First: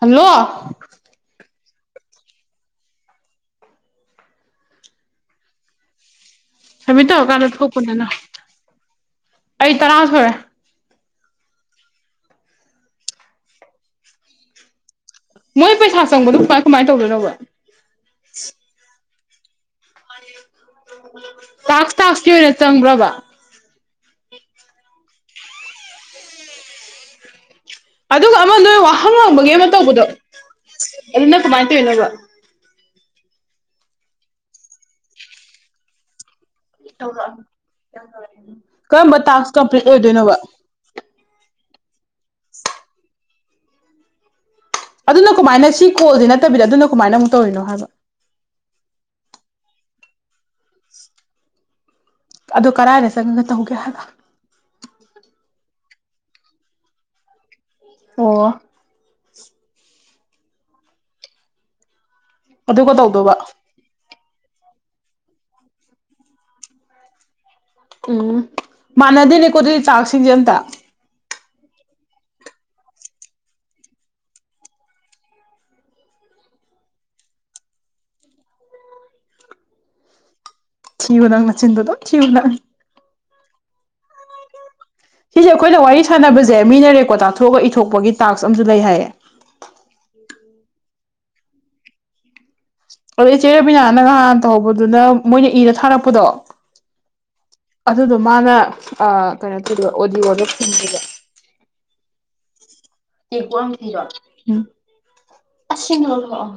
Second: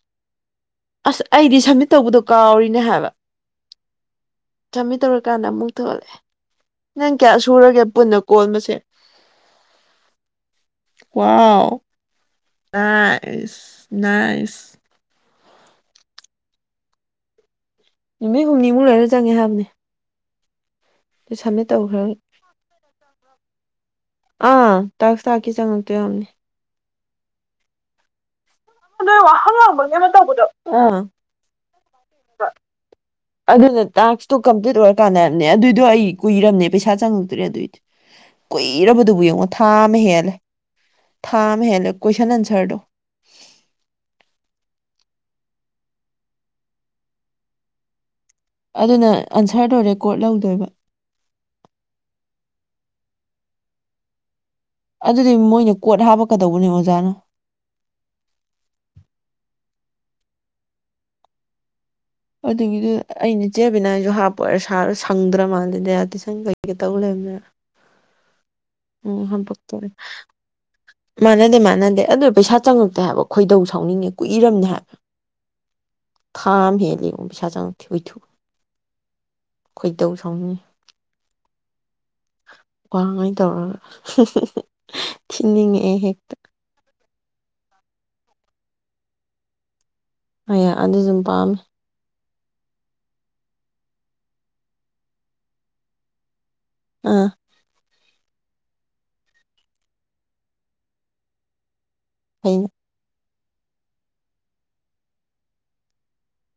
Hello ꯑꯁ ꯑꯩꯗꯤ ꯁꯝꯃꯤꯠ ꯇꯧꯕꯗꯣ ꯀꯥꯎꯔꯤꯅꯦ ꯍꯥꯏꯕ ꯁꯃꯤꯠ ꯇꯧꯔꯀꯥꯟꯗ ꯑꯃꯨꯛ ꯊꯣꯛꯑꯒꯦ ꯁꯕꯃꯤꯠ ꯅꯪ ꯀꯌꯥ ꯇꯧꯔꯀꯥꯟꯗ ꯁꯨꯔꯒꯦ ꯊꯣꯛꯄꯅꯤꯅ ꯄꯨꯟꯅ ꯀꯣꯜ ꯃꯁꯤꯡ ꯑꯩ ꯇꯔꯥ ꯁꯨꯔꯦ ꯋꯥꯎ ꯅꯥꯏꯁ ꯅꯥꯏꯁ ꯃꯣꯏ ꯄꯩꯁꯥ ꯆꯪꯕꯗꯨ ꯀꯃꯥꯏ ꯀꯃꯥꯏꯅ ꯇꯧꯗꯣꯏꯅꯣꯕ ꯅꯨꯃꯤꯠ ꯍꯨꯝꯅꯤꯃꯨꯛ ꯂꯩꯔ ꯆꯪꯉꯦ ꯍꯥꯏꯕꯅꯤ ꯇꯥꯛꯁ ꯇꯧꯈ꯭ꯔꯒ ꯇꯥꯛꯁꯀꯤ ꯑꯣꯏꯅ ꯆꯪꯕ꯭ꯔꯕ ꯑꯥ ꯇꯥꯛꯁ ꯇꯥꯛꯁꯀꯤ ꯆꯪꯉꯛꯇꯣꯏ ꯔꯝꯅꯤ ꯑꯗꯨꯒ ꯑꯃ ꯅꯣꯏ ꯋꯥꯍꯪ ꯍꯥꯡꯕꯒꯤ ꯑꯃ ꯇꯧꯕꯗꯣ ꯑꯗꯨꯅ ꯀꯃꯥꯏꯅ ꯇꯧꯏꯅꯣꯕ ꯑꯗꯨꯅ ꯇꯥꯛꯁꯇꯣ ꯀꯝꯄ꯭ꯂꯤꯠ ꯑꯣꯏꯔꯀꯥꯟꯗꯅꯦ ꯑꯗꯨꯏꯗꯣ ꯑꯩ ꯀꯨꯏꯔꯝꯅꯦ ꯄꯩꯁꯥ ꯆꯪꯉꯛꯇ꯭ꯔꯦ ꯑꯗꯨꯏꯗꯤ ꯀꯔꯝꯕ ꯀꯨꯏꯔꯕꯗꯨꯕꯨ ꯌꯦꯡꯉꯣ ꯇꯥꯛꯁ ꯊꯥ ꯀꯝꯄ꯭ꯂꯤꯠ ꯑꯃ ꯍꯦꯜꯂꯦ ꯑꯣꯏꯗꯣꯏꯅꯣꯕ ꯊꯥ ꯑꯃ ꯍꯦꯜꯂꯦ ꯀꯣꯏꯁꯟ ꯑꯟꯁꯔꯗꯣ ꯑꯗꯨꯅ ꯀꯃꯥꯏꯅ ꯁꯤ ꯀꯣꯜꯁꯤ ꯅꯠꯇꯕꯤꯗ ꯑꯗꯨꯅ ꯀꯃꯥꯏꯅ ꯑꯃꯨꯛ ꯇꯧꯔꯤꯅꯣ ꯍꯥꯏꯕ ꯑꯗꯨꯅ ꯑꯟꯁꯔꯗꫭ ꯔꯦꯀꫭꯠ ꯂꯧꯗꯣꯏꯕ ꯑꯗꯣ ꯀꯗꯥꯏꯗ ꯆꯪꯉꯒ ꯇꯧꯒꯦ ꯍꯥꯏꯕ ꯑꯗꯨꯗꯤ ꯃꯣꯏꯅ ꯀꯣꯠ ꯍꯥꯞꯄꯛꯀꯗꯧꯕꯅꯦ ꯑꯣꯖꯥꯅ ꯑꯣ ꯑꯗꯨꯒꯤꯗꯤ ꯑꯗꯨꯒ ꯇꯧꯗꯧꯕ ꯑꯩꯅ ꯏ ꯆꯦꯕꯤꯅꯁꯨ ꯍꯥꯞ ꯄꯔ ꯁꯥꯔ ꯁꯪꯗ꯭ꯔ ꯃꯥꯜꯂꯦꯗꯤ ꯇꯨꯏꯁꯟ ꯀꯩꯀꯩ ꯇꯧ ꯂꯩꯕꯅꯤꯅ ꯎꯝ ꯎꯝ ꯃꯥꯟꯅꯗꯦꯅꯦꯀꯣ ꯑꯗꯨꯗꯤ ꯍꯥꯄꯛꯇꯣꯔꯦ ꯇꯥꯛꯁꯤꯡꯁꯦ ꯑꯃꯇꯥ ꯃꯥꯟꯅꯗꯦ ꯃꯥꯟꯅꯗꯦ ꯑꯗꯨ ꯄꯩꯁꯥ ꯆꯪꯉꯛꯇꯦ ꯍꯥꯏꯕ ꯈꯣꯏꯗꯧ ꯁꯥꯎꯅꯤꯡꯉꯦ ꯀꯨꯏꯔꯝꯅꯦ ꯍꯥꯏꯕ ꯊꯥꯝ ꯍꯦꯂꯦ ꯑꯩ ꯄꯩꯁꯁꯨ ꯌꯉꯛꯇꯦ ꯈꯣꯏꯗꯧ ꯁꯥꯎꯅꯤꯡꯉꯤ ꯊꯤꯌꯨ ꯅꯪ ꯅꯌꯤꯟꯗꯨ ꯑꯗꯨꯝ ꯊꯤꯌꯨ ꯅꯪ ꯋꯥꯥꯡꯉ ꯇꯧꯔꯒ ꯁꯤꯁꯦ ꯑꯩꯈꯣꯏꯅ ꯊꯤꯅꯤꯡꯉꯛꯑꯦ ꯋꯥꯔꯤ ꯍꯦꯛ ꯁꯥꯟꯅꯕꯁꯦ ꯃꯤꯅꯔꯦꯀꯣ ꯇꯥꯊꯣꯛꯑꯒ ꯏꯊꯣꯛꯄꯒꯤ ꯇꯥꯛꯁ ꯑꯃꯁꯝꯨ ꯂꯩ ꯍꯥꯏꯌꯦ ꯍ ꯑꯗꯨ ꯑꯗꯨꯝ ꯄꯥꯝꯃꯦ ꯑꯗꯣ ꯏꯆꯦꯔꯕꯤꯅꯥꯅ ꯉꯍꯥꯟ ꯇꯧꯍꯧꯕꯗꯨꯅ ꯃꯣꯏꯅ ꯏꯔ ꯊꯥꯔꯛꯄꯗꯣ ꯑꯥ ꯑꯗꯨꯗꯣ ꯃꯥꯅ ꯀꯩꯅꯣ ꯇꯧꯗ ꯑꯣꯗꯤꯑꯣꯗ ꯐꯟꯁꯤꯗ [inaudible] ꯌꯦꯝꯕꯤꯔꯣ ꯎꯝ ꯑꯁꯤꯅꯣ ꯂꯥꯛꯑꯣ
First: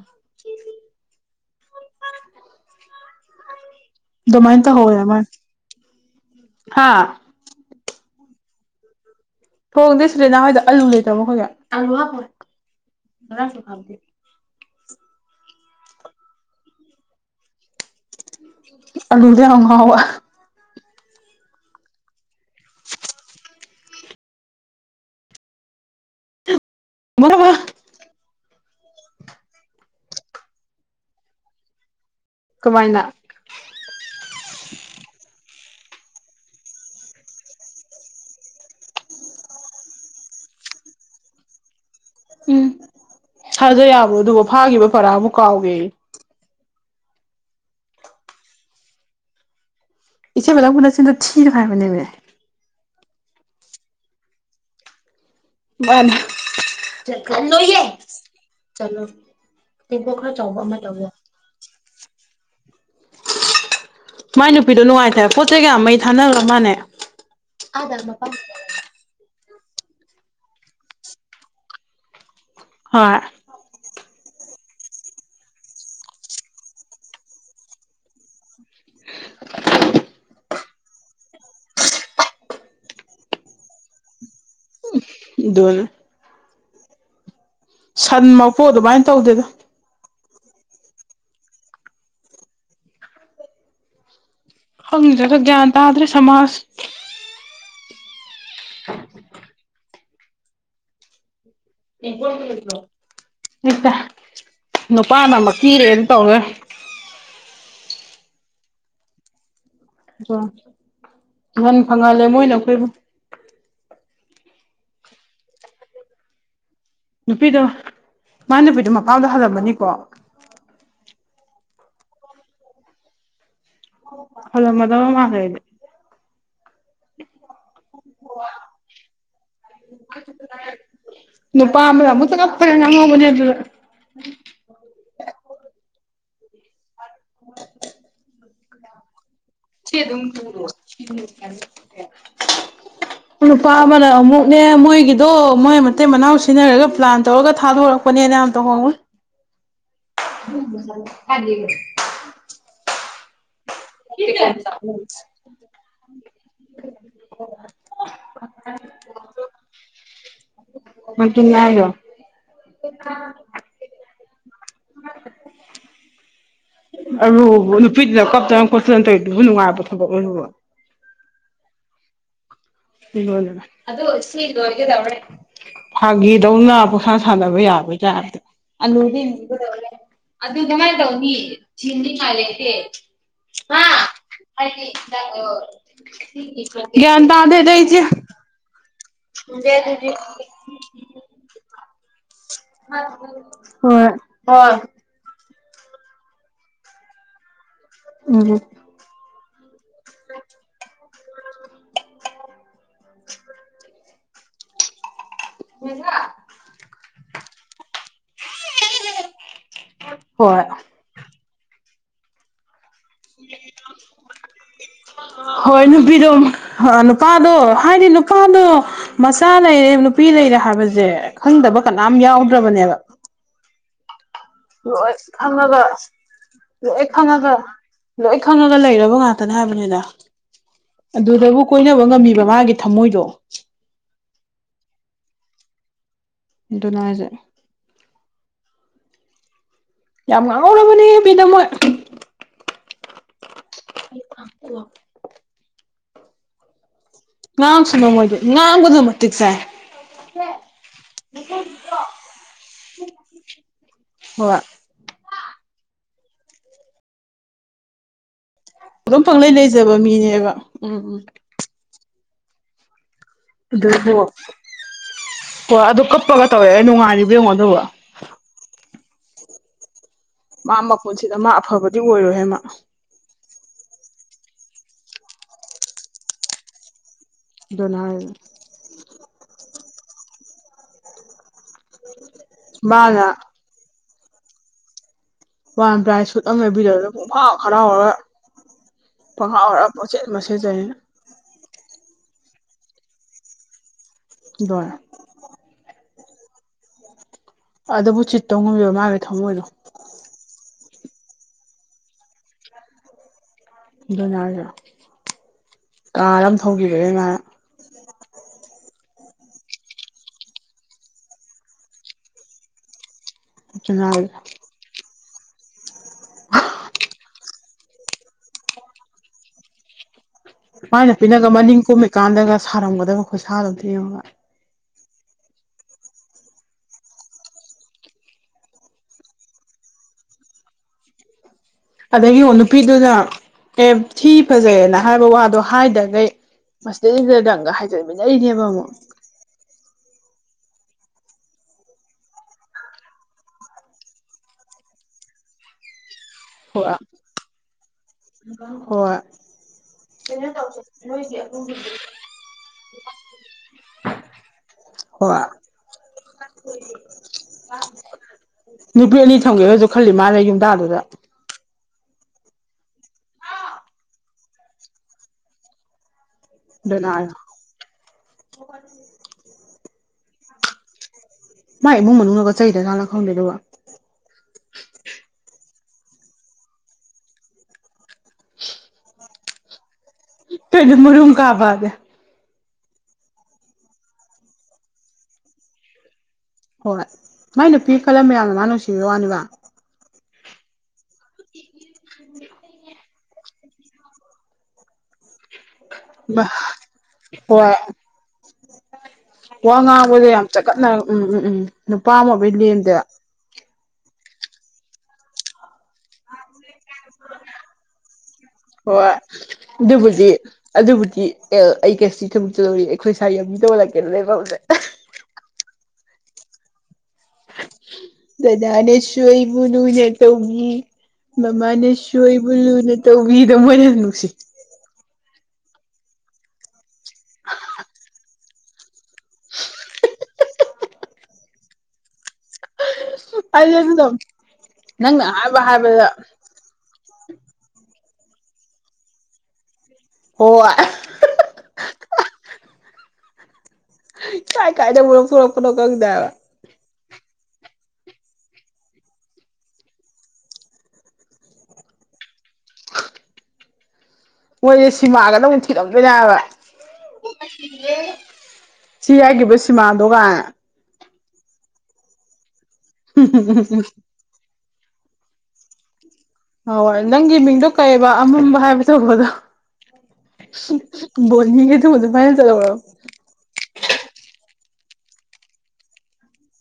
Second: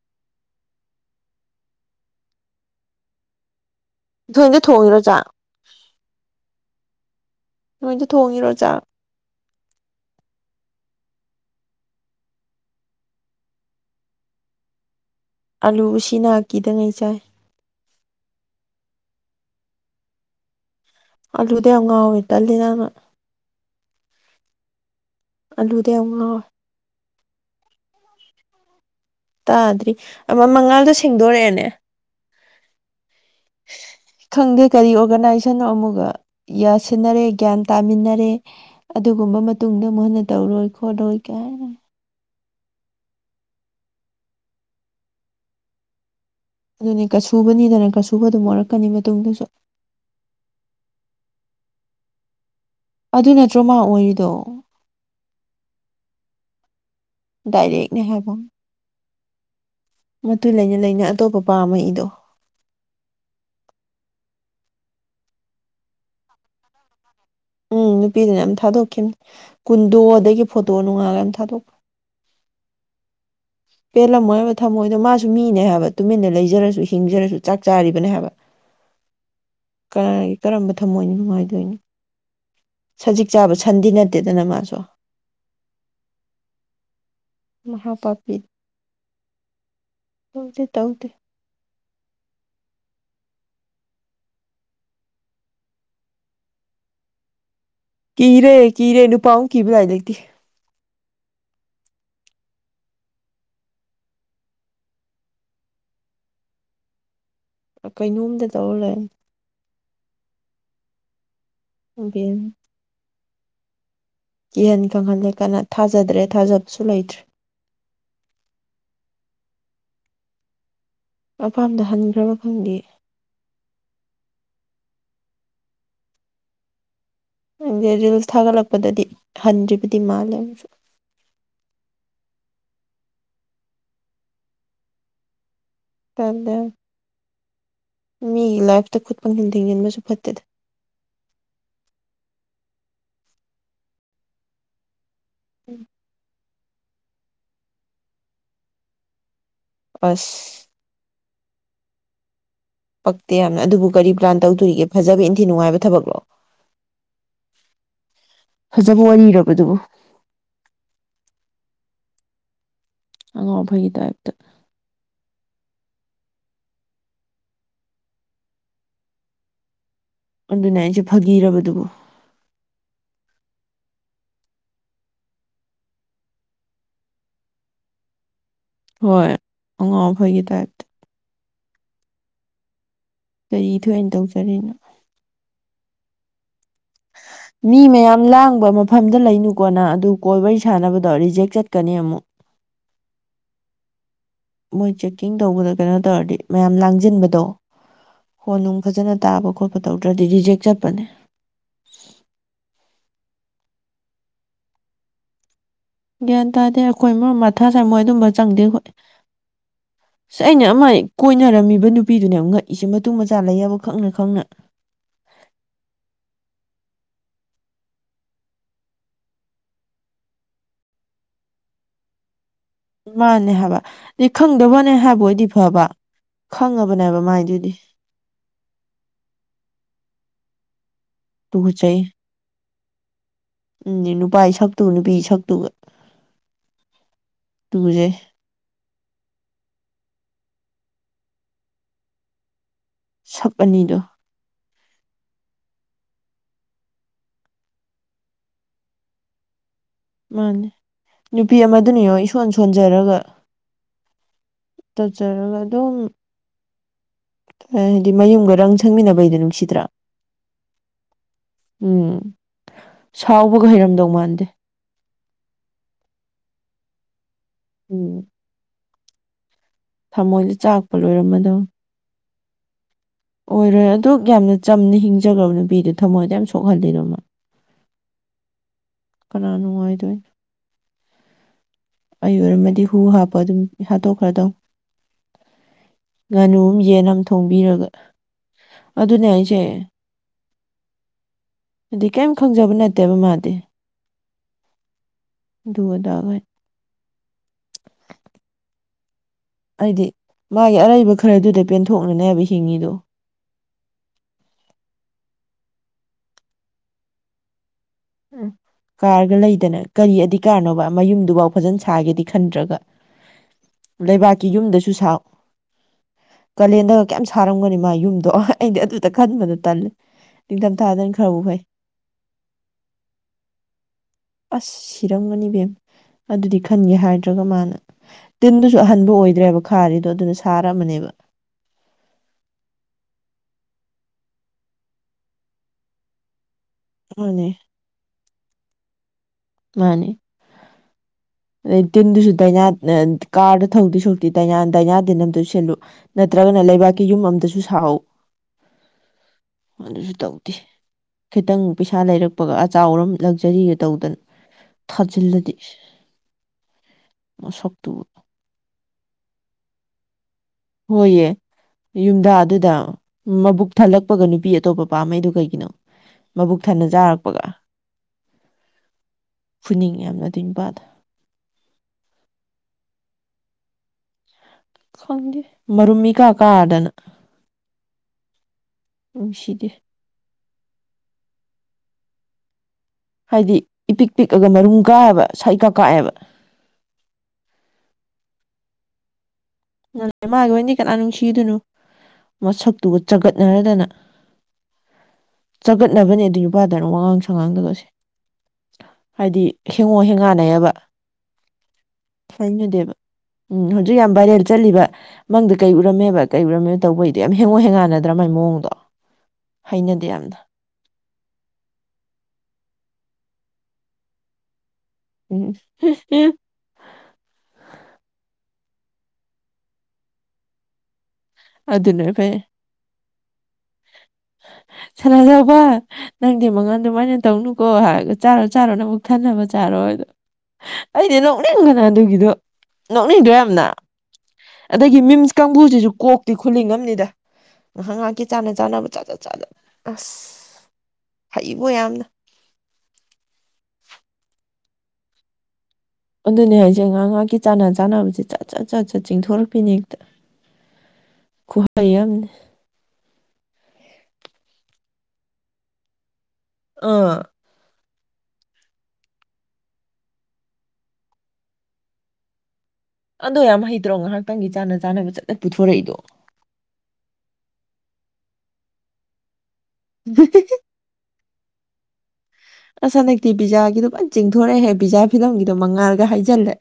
ꯑꯗꯨꯃꯥꯏ ꯅꯣꯏꯗ ꯊꯧꯍꯧꯋꯤ ꯊꯣꯡꯉꯤꯔꯣ ꯑꯃ ꯆꯥꯛ ꯍꯥ ꯅꯣꯏꯗ ꯊꯣꯡꯉꯤꯔꯣ ꯆꯥꯛ ꯊꯣꯡꯗꯦ ꯁꯤꯗꯅꯥ ꯍꯣꯏꯗ ꯑꯥꯂꯨ ꯂꯩꯇ꯭ꯔꯕꯣ ꯍꯧꯖꯤꯛ ꯑꯂꯨ ꯍꯥ ꯑꯥꯂꯨꯕꯨ ꯁꯤꯅ ꯀꯤꯗꯉꯩ ꯆꯥꯏ ꯑꯂꯨꯗ ꯌꯥꯝ ꯉꯥꯎꯕ ꯑꯂꯨꯗ ꯌꯥꯝ ꯉꯥꯎꯋꯤ ꯇꯜꯂꯦ ꯅꯪꯪꯪꯅ ꯑꯜꯂꯨꯗ ꯌꯥꯝ ꯉꯥꯎꯋꯤ [inaudible] ꯇꯥꯗ꯭ꯔꯤ ꯑꯃ ꯃꯉꯥꯜꯗꯣ ꯁꯦꯡꯗꯣꯔꯛꯑꯦꯅꯦ ꯀꯃꯥꯏꯅ ꯈꯪꯗꯦ ꯀꯔꯤ ꯑꯣꯔꯒꯅꯥꯏꯖꯦꯁꯟꯅꯣ ꯑꯃꯨꯒ ꯌꯥꯁꯤꯟꯅꯔꯦ ꯒ꯭ꯌꯥꯟ ꯇꯥꯃꯤꯟꯅꯔꯦ ꯑꯗꯨꯒꯨꯝꯕ ꯃꯇꯨꯡꯗ ꯃꯨꯣꯏꯟꯅ ꯇꯧꯔꯣꯏ ꯈꯣꯠꯂꯣꯏ ꯀꯥꯏꯅ ꯎꯝ ꯊꯥꯖ ꯌꯥꯕꯣ ꯑꯗꯨꯒ ꯐꯥꯈꯤꯕ ꯄꯔꯥꯕꯨ ꯑꯃꯨꯛ ꯀꯥꯎꯒꯦ ꯑꯗꯨꯅꯤ ꯀꯁꯨꯕꯅꯤꯗꯅ ꯀꯠꯁꯨꯕ ꯑꯗꯨꯝ ꯑꫭꯏꯔꯛꯀꯅꯤ ꯃꯇꯨꯡꯗꯁꯨ ꯏꯆꯦꯕꯂꯝꯒ ꯅꯪꯕꯨ ꯅꯆꯤꯟꯗꫭ ꯊꯤꯅꫭ ꯍꯥꯏꯕꯅꯦꯃꯤ ꯑꯗꯨ ꯅꯠꯇ꯭ꯔꯣ ꯃꯥ ꯑꯣꯏꯔꯤꯗꯣ ꯃꯥꯅꯤ ꯀꯟꯂꯣꯏꯌꯦ ꯗꯥꯏꯔꯦꯛꯅꯦ ꯍꯥꯏꯕ ꯆꯠꯂꯣ ꯇꯦꯡꯀꯣ ꯈꯔ ꯆꯥꯎꯕ ꯑꯃ ꯇꯧꯋꯣ ꯄꯥꯝꯝꯕꯩꯗꯣ ꯃꯥꯏ ꯅꯨꯄꯤꯗꯣ ꯅꯨꯡꯉꯥꯏꯇꯔꯦ ꯄꯣꯠ ꯆꯩꯦ ꯀꯌꯥꯝꯃꯩ ꯊꯥꯅꯈ꯭ꯔ ꯃꯥꯥꯟꯅꯦ ꯎꯝ ꯅꯨꯄꯤꯗꯨꯅ ꯑꯃꯝ ꯊꯥꯗꯣꯛꯈꯤꯕꯅꯤ ꯀꯨꯟꯗꯣ ꯑꯗꯒꯤ ꯐꯣꯇꯣ ꯅꯨꯡꯉꯥꯜꯂꯒ ꯑꯃꯝ ꯊꯥꯗꯣꯛꯄ ꯍꯣꯏ ꯄꯦꯜꯂꯝꯃꯣꯏ ꯍꯥꯏꯕ ꯊꯝꯃꯣꯏꯗꯣ ꯃꯥꯁꯨ ꯃꯤꯅꯦ ꯍꯥꯏꯕ ꯇꯨꯃꯤꯟꯅ ꯂꯩꯖꯔꯁꯨ ꯍꯤꯡꯖꯔꯁꯨ ꯆꯥꯛ ꯆꯥꯔꯤꯕꯅꯦ ꯍꯥꯏꯕ ꯀꯒꯤ ꯀꯔꯝꯕ ꯊꯝꯃꯣꯏꯅꯤ ꯅꯨꯡꯉꯥꯏꯗꯣꯏꯅꫭ ꯁꯖꯤꯛ ꯆꯥꯕ ꯁꯟꯗꯤ ꯅꯠꯇꯦꯗꯅ ꯃꯥꯁꯨ ꯗꯣꯟ ꯃꯍꯥ ꯁꯟ ꯄꯥꯄꯤ ꯃꯄꯨ ꯑꯗꯨꯃꯥꯏꯅ ꯇꯧꯗꯦꯗ ꯇꯧꯗꯦ ꯇꯧꯗꯦ ꯈꯪꯗꯔꯦꯗ ꯒ꯭ꯌꯥꯟ ꯇꯥꯗ꯭ꯔꯦ ꯁꯃꯥꯖ ꯀꯤꯔꯦ ꯀꯤꯔꯦ ꯅꯨꯄꯥ ꯑꯃꯨꯛ ꯀꯤꯕ ꯂꯥꯏ ꯂꯩꯇꯔꯦ ꯅꯨꯄꯥꯅ ꯃꯇꯤꯔꯦꯡ ꯇꯧꯔꯦ꯫ ꯀꯩꯅꯣꯝꯗ ꯇꯧꯔ ꯂꯩ꯫ ꯏꯍꯟ ꯐꯪꯍꯜꯂꯦ ꯏꯕꯦꯝꯃ ꯃꯣꯏꯅ ꯑꯩꯈꯣꯏꯕꯨ꯫ ꯀꯤꯍꯟ ꯈꯪꯍꯜꯂꯦ ꯀꯟꯅ ꯊꯥꯖꯗ꯭ꯔꯦ ꯊꯥꯖꯕꯁꯨ ꯂꯩꯇ꯭ꯔꯦ꯫ ꯅꯨꯄꯤꯗꯣ ꯃꯥꯏ ꯅꯨꯄꯤꯗꯣ ꯃꯄꯥꯗ ꯍꯜꯂꯝꯃꯅꯤꯀꯣ꯫ ꯃꯄꯥꯝꯗ ꯍꯟꯈ꯭ꯔꯕ ꯈꯪꯗꯦ꯫ ꯍꯜꯂꯝꯃꯗꯧꯕ ꯃꯥꯜꯂꯦ ꯑꯩꯗꯤ ꯫ ꯑꯗꯨ ꯔꯤꯜꯁ ꯊꯥꯒꯠꯂꯛꯄꯗꯗꯤ ꯍꯟꯗ꯭ꯔꯤꯕꯗꯤ ꯃꯥꯜꯂꯦ ꯑꯃꯨꯛꯁꯨ꯫ ꯅꯨꯄꯥ ꯑꯃꯅ ꯑꯃꯨꯛ ꯆꯥꯡꯉꯥꯄꯔꯅ ꯉꯥꯡꯉꯧꯕꯅꯦ ꯑꯗꯨ꯫ ꯇꯗꯦ꯫ ꯃꯤꯒꯤ ꯂꯥꯏꯐꯇ ꯈꯨꯠ ꯄꯪꯊꯤꯟ ꯊꯤꯡꯖꯤꯟꯕꯁꯨ ꯐꯠꯇꯦꯗ꯫ ꯅꯨꯄꯥ ꯑꯃꯅ ꯑꯃꯨꯛꯅꯦ ꯃꯣꯏꯒꯤ꯫ ꯑꯗꯣ ꯃꯣꯏ ꯃꯇꯩ ꯃꯅꯥꯎ ꯁꯤꯖꯤꯟꯅꯔꯒ ꯄ꯭ꯂꯥꯟ ꯇꯧꯔꯒ ꯊꯥꯗꯣꯔꯛꯄꯅꯦꯅ ꯌꯥꯝ ꯇꯧꯍꯧꯏ꯫ ꯑꯁ꯫ ꯍꯥꯏ [unintelligible] ꯄꯛꯇꯦ ꯌꯥꯝꯅ ꯑꯗꯨꯕꯨ ꯀꯔꯤ ꯄ꯭ꯂꯥꯟ ꯇꯧꯗꯣꯔꯤꯒꯦ ꯐꯖꯕ ꯏꯟꯊꯤ ꯅꯨꯡꯉꯥꯏꯕ ꯊꯕꯛꯂꯣ꯫ ꯐꯖꯕ ꯋꯥꯔꯤꯔꯕ ꯑꯗꯨꯕꯨ꯫ ꯀꯅ ꯍꯥꯏꯒꯣ [unintelligible] ꯑꯉꯥꯎ ꯑꯐꯩꯒꯤ ꯇꯥꯏꯞꯇ꯫ ꯑ꯫ ꯑꯗꯨ ꯅꯨꯄꯤꯗꯨꯅ ꯀꯞꯇꯅ ꯈꯣꯠꯠꯇꯅ ꯇꯧꯔꯤꯗꯨꯕꯨ ꯅꯨꯡꯉꯥꯏꯕ ꯊꯕꯛꯂꯣ ꯑꯗꯨꯕꯨ꯫ ꯑꯗꯨꯅ ꯑꯩꯁꯦ ꯐꯥꯒꯤꯔꯕꯗꯨꯕꯨ꯫ ꯑꯗꯨ ꯁꯤ ꯂꯣꯏꯒꯗꯧꯔꯦ꯫ ꯐꯥꯒꯤꯗꯧꯅ ꯄꯣꯁꯥ ꯁꯥꯟꯅꯕ ꯌꯥꯕ ꯇꯞꯥꯇ꯫ ꯑꯂꯨ ꯍꯣꯏ ꯑꯉꯥꯎ ꯑꯐꯩꯒꯤ ꯑꯗꯨ ꯇꯥꯏꯞꯇ ꯀꯃꯥꯏꯅ ꯇꯧꯅꯤ [unintelligible] ꯀꯔꯤ ꯊꯣꯛꯑꯦꯅ ꯇꯧꯖꯔꯤꯅꯣ꯫ ꯒ꯭ꯌꯥꯟ ꯇꯥꯗꯦ꯫ ꯃꯤ ꯃꯌꯥꯝ ꯂꯥꯡꯕ ꯃꯐꯝꯗ ꯂꯩꯅꯨꯀꯣꯅ ꯑꯗꯨ ꯀꯣꯜ ꯋꯥꯔꯤ ꯁꯥꯟꯅꯕꯗꯣ ꯔꯤꯖꯦꯛ ꯆꯠꯀꯅꯤ ꯑꯃꯨꯛ꯫ ꯍꯣꯏ꯫ ꯃꯣꯏ ꯆꯦꯛꯀꯤꯡ ꯇꯧꯕꯗ ꯀꯩꯅꯣ ꯇꯧꯔꯗꯤ ꯃꯌꯥꯝ ꯂꯥꯡꯖꯤꯟꯕꯗꯣ ꯎꯝ ꯐꯣꯟꯅꯨꯡ꯫ ꯐꯖꯅ ꯇꯥꯕ ꯈꯣꯠꯄ ꯇꯧꯗ꯭ꯔꯗꯤ ꯔꯤꯖꯦꯛ ꯆꯠꯄꯅꯦ꯫ [unintelligible] ꯒ꯭ꯌꯥꯟ ꯇꯥꯗꯦ ꯑꯩꯈꯣꯏ ꯃꯥ ꯃꯊꯥ ꯁꯥꯏ ꯃꯣꯏ ꯑꯗꯨꯝꯕ ꯆꯪꯗꯦ ꯑꯩꯈꯣꯏ꯫ ꯁꯦ ꯍꯣꯏ ꯑꯩꯅ ꯑꯃ ꯀꯣꯏꯅꯔꯝꯃꯤꯕ ꯅꯨꯄꯤꯗꯨꯅꯦ ꯌꯥꯝ ꯉꯛꯏꯁꯦ ꯃꯇꯨ ꯃꯆꯥ ꯂꯩꯑꯕ ꯈꯪꯅ ꯈꯪꯅ꯫ ꯍꯣꯏ ꯅꯨꯄꯤꯗꯣ ꯅꯨꯄꯥꯗꯣ ꯍꯥꯏꯗꯤ ꯅꯨꯄꯥꯗꯣ꯫ ꯃꯆꯥ ꯂꯩꯔꯦ ꯅꯨꯄꯤ ꯂꯩꯔꯦ ꯍꯥꯏꯕꯁꯦ ꯈꯪꯗꯕ ꯀꯅꯥꯝ ꯌꯥꯎꯗ꯭ꯔꯕꯅꯦꯕ꯫ ꯃꯥꯅꯦ ꯍꯥꯏꯕ ꯑ ꯈꯪꯗꯕꯅꯦ ꯂꯣꯏ ꯍꯥꯏꯕ ꯑꯣꯏꯗꯤ ꯈꯪꯉꯒ ꯐꯕ ꯂꯣꯏ ꯈꯪꯉꯕꯅꯦꯕ ꯈꯪꯉꯒ ꯃꯥꯏꯗꯨꯗꯤ꯫ ꯂꯣꯏ ꯈꯪꯉꯒ ꯂꯩꯔꯕ ꯉꯥꯛꯇꯅꯦ ꯍꯥꯏꯕꯅꯤꯗ ꯑꯗꯨꯗꯕꯨ ꯀꯣꯏꯅꯕ ꯇꯨꯒꯠꯆꯩ ꯉꯝꯃꯤꯕ꯫ [unintelligible] ꯒꯤ ꯊꯝꯃꯣꯏꯗꯣ꯫ ꯎꯝ ꯅꯨꯄꯥꯥꯏ ꯁꯛꯇꯨ ꯅꯨꯄꯤ ꯁꯛꯇꯨꯒ꯫ ꯑꯗꯨꯅꯦ ꯍꯥꯏꯁꯦ꯫ ꯇꯨꯖꯦ꯫ ꯌꯥꯝ ꯉꯥꯎꯔꯕꯅꯦꯕꯤꯗꯃꯣꯏ꯫ ꯁꯛ ꯑꯅꯤꯗꯣ꯫ ꯋꯥ꯫ ꯉꯥꯡꯁꯅꯨ ꯃꯣꯏꯗꯤ ꯉꯥꯡꯕꯗ ꯃꯇꯤꯛ ꯆꯥꯏ꯫ ꯃꯥꯅꯦ ꯅꯨꯄꯤ ꯑꯃꯗꯨꯅ ꯌꯦꯉꯣ ꯏꯁꯣꯟ ꯁꯣꯟꯖꯔꯒ꯫ ꯍꯣꯏ꯫ ꯇꯧꯆꯔꯒ ꯑꯗꯨꯝ꯫ ꯍꯥꯏꯗꯤ ꯃꯌꯨꯝꯒ ꯔꯪ ꯑꯗꯨꯝ ꯁꯪꯃꯤꯟꯅꯕꯩꯗꯣ ꯄꯪꯂꯩ ꯅꯨꯡꯁꯤꯗ꯭ꯔꯥ꯫ ꯂꯩꯖꯕ ꯃꯤꯅꯦꯕ ꯎꯝ ꯎꯝ ꯎꯝ ꯁꯥꯎꯕꯒ ꯍꯩꯔꯝꯗꯧ ꯑꯗꯨꯕꯨ ꯃꯥꯟꯗꯦ ꯀꯣ ꯑꯗꯨ ꯀꯞꯄꯒ ꯇꯧꯔꯛꯑꯦ ꯅꯨꯡꯉꯥꯏꯔꯤꯕ ꯌꯦꯡꯉꯣ ꯑꯗꯨꯕꯣ ꯎꯝ ꯊꯃꯣꯏꯗ ꯃꯥ ꯆꯥꯛꯄ ꯃꯄꯨꯟꯁꯤꯗ ꯃꯥ ꯂꯣꯏꯔꯝꯃꯗꯧ ꯑꯐꯕꯗꯤ ꯑꯣꯏꯔꯣꯏꯍꯦ ꯃꯥ ꯑꯣꯏꯔꯣꯏ ꯑꯗꯨꯛ ꯌꯥꯝꯅ ꯆꯝꯅ ꯍꯤꯡꯖꯒ꯭ꯔꯕ ꯅꯨꯄꯤꯗꯣ ꯊꯝꯃꯣꯏ ꯑꯗꯨꯌꯥꯝ ꯁꯣꯛꯍꯜꯂꯤꯗꯣ ꯃꯥ ꯑꯗꯨꯅꯦ ꯍꯥꯏꯖꯦ ꯀꯅꯥ ꯅꯨꯡꯉꯥꯏꯗꯣꯏꯅꯣ ꯑꯩ ꯑꯣꯏꯔꯝꯃꯗꯤ ꯍꯨ ꯃꯥꯅ ꯍꯥꯞꯄ ꯑꯗꯨꯝ ꯍꯥꯠꯇꯣꯛꯈ꯭ꯔꯗꯧꯅꯦ ꯋꯥꯟ ꯄ꯭ꯂꯥꯏ ꯁꯨꯠ ꯉꯥꯅꯨ ꯑꯃ ꯂꯩꯕꯤꯗꯕꯗ ꯌꯦꯟ ꯑꯃ ꯄꯨꯡꯍꯥꯎ ꯊꯣꯡꯕꯤꯔꯒ ꯍꯔꯥꯎꯔꯒ ꯑꯗꯨꯅꯦ ꯍꯥꯏꯁꯦ ꯄꯪꯍꯥꯎ ꯍꯔꯥꯎ ꯄꯪꯁꯦꯠ ꯑꯃ ꯁꯦꯠꯆꯩꯅ ꯍꯥꯏꯗꯤ ꯀꯦꯝ ꯈꯪꯖꯕ ꯅꯠꯇꯦꯕ ꯃꯥꯗꯤ [unintelligible] ꯑꯗꯨ ꯑꯗꯥ ꯑꯗꯕꯨ ꯆꯤꯠꯇ ꯇꯧ ꯉꯝꯃꯤꯕ ꯃꯥꯒꯤ ꯊꯝꯃꯣꯏꯗꯣ ꯍꯥꯏꯗꯤ ꯃꯥꯒꯤ ꯑꯔꯩꯕ ꯈꯔꯗꯨꯗ ꯄꯦꯟꯊꯣꯛꯅꯅꯦ ꯍꯤꯡꯉꯤꯗꯣ ꯑꯗꯨꯅꯦ ꯍꯥꯏꯖꯦ ꯀꯥꯔ ꯑꯃ ꯊꯧꯒꯤꯕꯒꯤ ꯃꯥꯅ ꯎꯝ ꯀꯥꯔꯒ ꯂꯩꯗꯅ ꯀꯔꯤ ꯑꯗꯤꯀꯥꯔꯅꯣꯕ ꯃꯌꯨꯝꯗꯨꯐꯥꯎ ꯐꯖꯅ ꯁꯥꯒꯦꯗꯤ ꯈꯟꯗ꯭ꯔꯒ ꯑꯗꯨꯅ ꯍꯥꯏꯁꯦ ꯂꯩꯕꯥꯛꯀꯤ ꯌꯨꯝꯗꯁꯨ ꯁꯥꯥꯎ ꯀꯥꯂꯦꯟꯗꯒ ꯀꯌꯥꯝ ꯁꯥꯔꯝꯒꯅꯤ ꯃꯥꯏ ꯌꯨꯝꯗꯣ ꯑꯩꯗꯤ ꯑꯗꯨꯗ ꯈꯟꯕꯗ ꯇꯜꯂꯦ ꯃꯥꯏ ꯅꯤꯡꯊꯝꯊꯥꯗꯅ ꯈꯔꯕꯨ ꯅꯨꯄꯤꯅꯒ ꯐꯩ ꯃꯅꯤꯡ ꯀꯨꯝꯃꯤꯀꯥꯟꯗꯒ ꯁꯥꯔꯝꯒꯗꯕ ꯈꯨꯁꯥꯗꯣ ꯑꯝꯇ ꯌꯦꯡꯉꯣꯕ ꯑꯁ ꯁꯤꯔꯝꯒꯅꯤ ꯕꯦꯝꯃ ꯑꯗꯨꯗꯤ ꯈꯟꯒꯦ ꯍꯥꯏꯗ꯭ꯔꯒ ꯃꯥꯅ ꯇꯤꯟꯗꯨꯁꯨ ꯑꯍꯟꯕ ꯑꯣꯏꯗ꯭ꯔꯦꯕ ꯈꯥꯔꯤꯗꯣ ꯑꯗꯨꯅ ꯁꯥꯔꯝꯃꯅꯦꯕ ꯑꯗꯩ ꯌꯦꯡꯉꯣ ꯅꯨꯄꯤꯗꯨꯅ ꯑꯦ ꯊꯤ ꯐꯖꯩꯅ ꯍꯥꯏꯕ ꯋꯥꯗꯣ ꯍꯥꯏꯗꯒꯩ ꯃꯥꯅꯦ ꯃꯁꯤꯗꯩꯁꯤꯗꯗꯪꯒ ꯔꯪꯒ ꯍꯥꯏꯖꯟꯃꯤꯟꯅꯔꯤꯅꯦꯕ ꯑꯃꯨꯛ ꯃꯥꯅꯦ ꯑꯗꯩ ꯇꯤꯟꯗꯨꯁꯨ ꯗꯥꯏꯅꯥ ꯀꯥꯔꯗ ꯊꯧꯗꯣꯏ ꯁꯔꯨꯛꯇꯤ ꯗꯥꯏꯅꯥ ꯗꯟꯑꯝꯇꯁꯨ ꯁꯤꯜꯂꯨ ꯅꯠꯇ꯭ꯔꯒꯅ ꯍꯣꯏ ꯂꯩꯕꯥꯛꯀꯤ ꯌꯨꯝ ꯑꯝꯗꯁꯨ ꯁꯥꯍꯧ ꯍꯣꯏ ꯑꯗꯨꯁꯨ ꯇꯧꯗꯦ ꯈꯤꯇꯪ ꯄꯩꯁꯥ ꯂꯩꯔꯛꯄꯒ ꯑꯆꯥꯎꯔ ꯑꯔꯪ ꯂꯛꯖꯔꯤꯒ ꯇꯧꯗꯅ ꯍꯣꯏ ꯊꯥꯖꯤꯜꯂꯗꯤ ꯃꯁꯛꯇꯨ ꯅꯨꯄꯤ ꯑꯅꯤ ꯊꯝꯒꯦꯒꯁꯨ ꯈꯜꯂꯤ ꯃꯥꯂꯦ ꯌꯨꯝꯗ ꯍꯣꯏ ꯌꯦ ꯌꯨꯝꯗꯗꯨꯗ ꯃꯕꯨꯛ ꯊꯜꯂꯛꯄꯒ ꯅꯨꯄꯤ ꯑꯇꯣꯞꯄ ꯄꯥꯝꯃꯛꯏꯗꯣ ꯀꯩꯒꯤꯅꯣ ꯃꯕꯨꯛ ꯊꯟꯅ ꯗꯅꯥ ꯆꯥꯔꯛꯄꯒ [inaudible] ꯐꯨꯅꯤꯡꯉꯤ ꯌꯥꯝꯅ ꯑꯗꯨꯏ ꯅꯨꯄꯥꯗ ꯃꯥꯥꯏ ꯏꯃꯨꯡ ꯃꯅꯨꯡꯒ ꯆꯩꯗ ꯆꯥꯥꯠꯂ ꯈꯪꯗꯦ ꯑꯗꯨꯕꯣ ꯈꯪꯗꯦ ꯃꯔꯨꯝ ꯏꯀꯥ ꯀꯥꯔꯗꯅ ꯅꯨꯡꯁꯤꯗꯦ ꯀꯩꯅꯣ ꯃꯔꯨꯨꯝ ꯀꯥꯕꯥꯗꯤ ꯍꯥꯏꯗꯤ ꯏꯄꯤꯛ ꯄꯤꯛꯑꯒ ꯃꯔꯨꯝ ꯀꯥꯑꯦꯕ ꯁꯛ ꯏꯀꯥꯛ ꯀꯥꯛꯑꯦꯕ ꯍꯣꯏ ꯃꯥꯏ ꯅꯨꯄꯤ ꯈꯜꯂ ꯃꯌꯥꯝꯅ ꯃꯥ ꯅꯨꯡꯁꯤꯕ ꯋꯥꯅꯤꯕ ꯅ ꯃꯥꯒꯤ ꯑꯣꯏꯅꯤ ꯀꯅꯥ ꯅꯨꯡꯁꯤꯗꯣꯏꯅꯣ ꯃꯁꯛꯇꯨꯒ ꯆꯒꯠꯅꯔꯗꯅ ꯆꯒꯠꯅꯕꯅꯦ ꯑꯗꯨꯏ ꯅꯨꯄꯥ ꯗꯥꯏꯂꯣꯛ ꯋꯥꯉꯥꯡ ꯍꯣꯏ ꯁꯉꯥꯡꯗꯒꯁꯦ ꯍꯥꯏꯗꯤ ꯋꯥ ꯍꯦꯡꯉꯣ ꯉꯥꯡꯕꯗ ꯌꯥꯝ ꯍꯦꯡꯉꯥꯟꯅꯩꯑꯕ ꯆꯒꯠꯅꯔꯒ ꯎꯝ ꯎꯝ ꯎꯝ ꯅꯨꯄꯥ ꯑꯃ ꯑꯣꯏꯕꯩ ꯍꯩꯅꯗꯦꯕ ꯂꯦꯝꯗꯦ ꯎꯝ ꯍꯧꯖꯤꯛ ꯌꯥꯝ ꯚꯥꯏꯔꯦꯜ ꯆꯠꯂꯤꯕ ꯃꯪꯗ ꯀꯩ ꯎꯔꯝꯃꯦꯕ ꯀꯩ ꯎꯔꯝꯃꯦꯕ ꯇꯧꯕꯩꯗꯣ ꯌꯥꯝ ꯍꯦꯡꯉꯣ ꯍꯦꯡꯉꯥꯟꯅꯗ꯭ꯔꯥ ꯃꯥꯏ ꯃꯑꯣꯡꯗꯣ ꯍꯣꯏ ꯍꯩꯅꯗꯦ ꯑꯗꯨꯕꯨꯗꯤ ꯌꯥꯝꯅ ꯑꯗꯨꯕꯨꯗꯤ ꯑꯦ ꯑꯩ ꯀꯦꯁꯤ ꯊꯕꯛ ꯇꯧꯔꯤ ꯑꯩꯈꯣꯏ ꯁꯥꯏ [unintelligible] ꯎꯝ ꯗꯗꯥꯅꯦꯁꯨ ꯑꯩꯕꯨ ꯂꯨꯅ ꯇꯧꯕꯤ ꯑꯗꯨꯅ ꯃꯃꯥꯅꯁꯨ ꯐꯩ ꯑꯩꯕꯨ ꯂꯨꯅ ꯇ ꯃꯤꯗ ꯃꯔꯤ ꯅꯨꯡꯁꯤ꯫ ꯁꯥꯅꯥꯖꯥꯎꯕ ꯅꯪꯗꯤ ꯃꯉꯟ ꯑꯗꯨꯃꯥꯏꯅ ꯇꯧꯅꯨꯀꯣ ꯍꯥꯏꯔ ꯆꯥꯔꯣ ꯆꯥꯔꯣ ꯅ ꯑꯃꯨꯛ ꯈꯟꯅꯕ ꯆꯥꯔꯣꯏꯗꯣ ꯑꯩꯗꯤ ꯅꯣꯛꯅꯤꯡꯒꯅ ꯑꯗꯨꯒꯤꯗꯣ ꯅꯣꯛꯅꯤꯡꯗ꯭ꯔ ꯌꯥꯝꯅ ꯑꯩ ꯑꯗꯨꯗꯣ ꯑꯗꯒꯤ ꯅꯪꯅ ꯃꯤꯝꯁ ꯑꯍꯥꯟꯕ ꯀꯥꯡꯕꯨꯨꯁꯤꯁꯨ ꯍꯥꯏꯕꯗ ꯀꯣꯛꯇꯤ꯫ ꯈꯨꯨꯜꯂꯤꯡꯉꯅꯤꯗ ꯉꯥꯏꯍꯥꯛ ꯉꯥꯏꯍꯥꯛꯀꯤ ꯆꯥꯟꯅ ꯆꯥꯅꯕ ꯆꯥꯖ ꯆꯥꯖ ꯑꯁ ꯍꯣ ꯐꯩꯕꯣ ꯌꯥꯝꯅ ꯀꯥꯏ ꯀꯥꯏꯗꯕꯨꯔꯄꯥꯅꯣ ꯀꯨꯪꯗꯦ ꯍꯥꯏꯕꯥ ꯑꯗꯨꯅꯦ ꯍꯥꯏꯁꯦ ꯉꯥꯏꯍꯥꯛ ꯉꯍꯥꯛ ꯆꯥꯟꯅ ꯆꯥꯅꯕꯁꯦ ꯆꯠ ꯆꯠ ꯆꯠ ꯆꯠ ꯆꯤꯡꯊꯣꯔꯛꯄꯤꯅꯦ ꯍꯦꯛꯇ ꯀꯨꯍꯑꯩ ꯑꯃꯅꯤ꯫ ꯃꯣꯏꯁꯦ ꯁꯤꯃꯥꯒ ꯅ ꯑꯃꯛ ꯊꯤꯛꯂꯝꯗꯣꯏꯅꯦꯕ ꯑꯥ ꯁꯤ ꯍꯥꯏꯈꯤꯕ ꯁꯤꯃꯥ ꯗꯣ ꯀꯥꯏꯅ꯫ ꯑꯗꯣ ꯌꯥꯝ ꯍꯩꯇ꯭ꯔꯣ ꯉꯥꯏꯍꯥꯛꯇꯪꯒꯤ ꯆꯥꯅ ꯆꯥꯅꯕ ꯆꯠꯅ ꯄꯨꯊꯣꯔꯛꯏꯗꯣ ꯍ ꯍꯣꯏ ꯅꯪꯒꯤ ꯃꯤꯡꯗꯣ ꯀꯩꯕ ꯑꯃꯝꯕ ꯍꯥꯏꯕ ꯇꯧꯕꯗꯣ [unintelligible] [unintelligible] ꯗꯤ ꯄꯤꯖꯥꯒꯤꯗꯣ ꯐꯅ ꯆꯤꯡꯊꯣꯔꯛꯑꯦ ꯄꯤꯖꯥ ꯐꯤꯂꯝꯒꯤꯗꯣ ꯃꯉꯥꯜꯒ ꯍꯥꯏꯖꯜꯂꯦ꯫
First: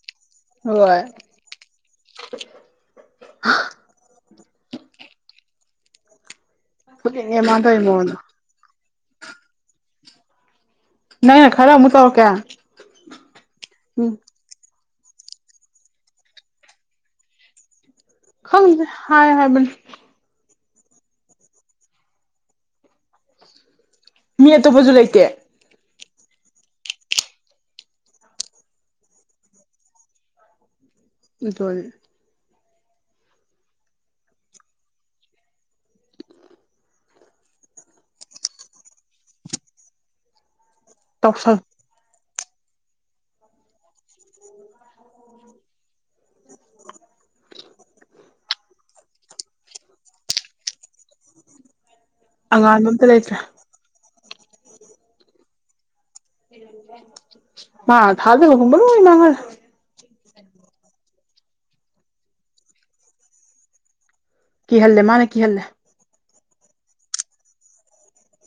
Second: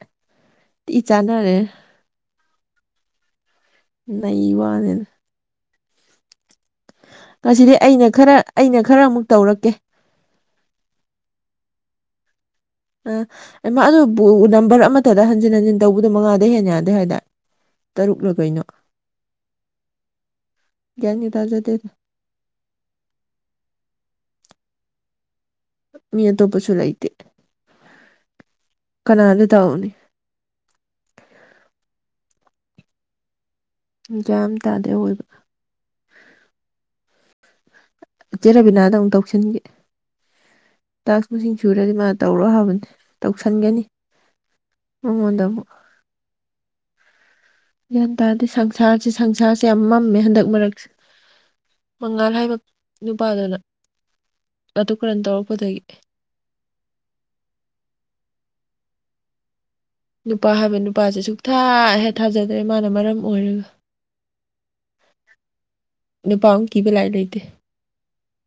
ꯊꯦ ꯍꯣꯏ ꯆꯥꯟꯅꯔꯦ ꯅꯏꯋꯥꯅꯦ꯫ ꯐꯨꯅꯤꯡꯉꯦ ꯃꯥꯅ ꯉꯁꯤꯗꯤ ꯇꯧꯔꯤ ꯑꯩꯅ ꯃꯑꯣꯡꯗꯣ ꯈꯔ ꯑꯩꯅ ꯈꯔ ꯑꯃꯨꯛ ꯇꯧꯔꯛꯀꯦ꯫ ꯅꯪꯅ ꯈꯔꯥ ꯑꯃꯨꯛ ꯇꯔꯛꯀꯦ ꯫ ꯑ ꯏꯃ ꯑꯗꯨꯕꯨ ꯅꯝꯕꯔ ꯑꯃꯇꯗ ꯍꯟꯖꯤꯟ ꯍꯟꯖꯤꯟ ꯇꯧꯕꯗꯣ ꯃꯉꯥꯗ ꯍꯦꯟꯟꯅ ꯌꯥꯗꯦ ꯍꯥꯏꯗ ꯇꯔꯨꯛꯂꯒꯩꯅꯣ ꯈꯪꯗꯦ ꯍꯥꯏ ꯍꯥꯏꯕꯅꯤ ꯒ꯭ꯌꯥꯅꯤ ꯇꯥꯖꯗꯦꯗ ꯃꯤ ꯑꯇꯣꯞꯄꯁꯨ ꯂꯩꯇꯦ꯫ ꯃꯤ ꯑꯇꯣꯞꯄꯁꯨ ꯂꯩꯇꯦ ꯀꯅꯥꯗ ꯇꯥꯛꯑꯣꯅꯦ꯫ ꯎ ꯇꯣꯏꯦ꯫ ꯌꯥꯝ ꯇꯥꯗꯦ ꯑꯣꯏꯕ ꯆꯦꯔꯕꯤꯅꯥꯗ ꯑꯃꯨꯛ ꯇꯧꯁꯤꯟꯒꯦ ꯇꯥꯛꯁ ꯃꯁꯤꯡ ꯇꯧꯁꯜ ꯁꯨꯔꯗꯤ ꯃꯥ ꯇꯧꯔꯛ ꯍꯥꯏꯕꯅꯤ ꯇꯧꯁꯟꯒꯅꯤ ꯃꯉꯣꯟꯗ ꯑꯃꯨꯛ ꯒ꯭ꯌꯥꯟ ꯇꯥꯔꯗꯤ ꯁꯪꯁꯥꯔꯁꯦ ꯁꯪꯁꯥꯔꯁꯦ ꯌꯥꯝ ꯃꯝꯃꯦ ꯍꯟꯗꯛ ꯃꯔꯛꯁꯦ ꯃꯉꯥꯜ ꯍꯥꯏꯕ ꯑꯉꯥꯟꯕ ꯑꯝꯇ ꯂꯩꯇ꯭ꯔꯦ ꯅꯨꯄꯥꯗꯨꯅ ꯑꯗꯨ ꯀꯔꯝ ꯇꯧꯔꯛꯄꯗꯒꯤ ꯃꯥ ꯊꯥꯖꯕ ꯃꯪꯍꯜꯂꯦ꯫ ꯅꯨꯄꯥ ꯍꯥꯏꯕ ꯅꯨꯄꯥꯁꯦ ꯁꯨꯛꯊꯥ ꯍꯦꯛ ꯊꯥꯖꯗ꯭ꯔꯦ ꯃꯥꯅ ꯃꯔꯝ ꯑꯣꯏꯔꯒ ꯀꯤꯍꯜꯂꯦ ꯃꯥꯅꯦ ꯀꯤꯍꯜꯂꯦ ꯅꯨꯄꯥꯃꯨ ꯀꯤꯕ ꯂꯥꯏꯔꯤ ꯂꯩꯇꯦ꯫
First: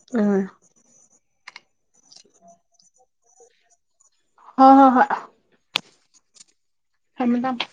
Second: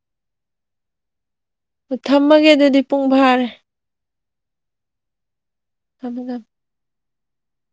[unintelligible] ꯑꯣ ꯊꯝꯃꯒꯦ ꯑꯗꯨꯗꯤ ꯄꯨꯡ ꯐꯥꯔꯦ꯫ ꯍꯣꯍꯣ ꯊꯥꯃꯣ ꯊꯥꯃꯣ ꯊꯥꯃꯣ ꯊꯥꯃꯣ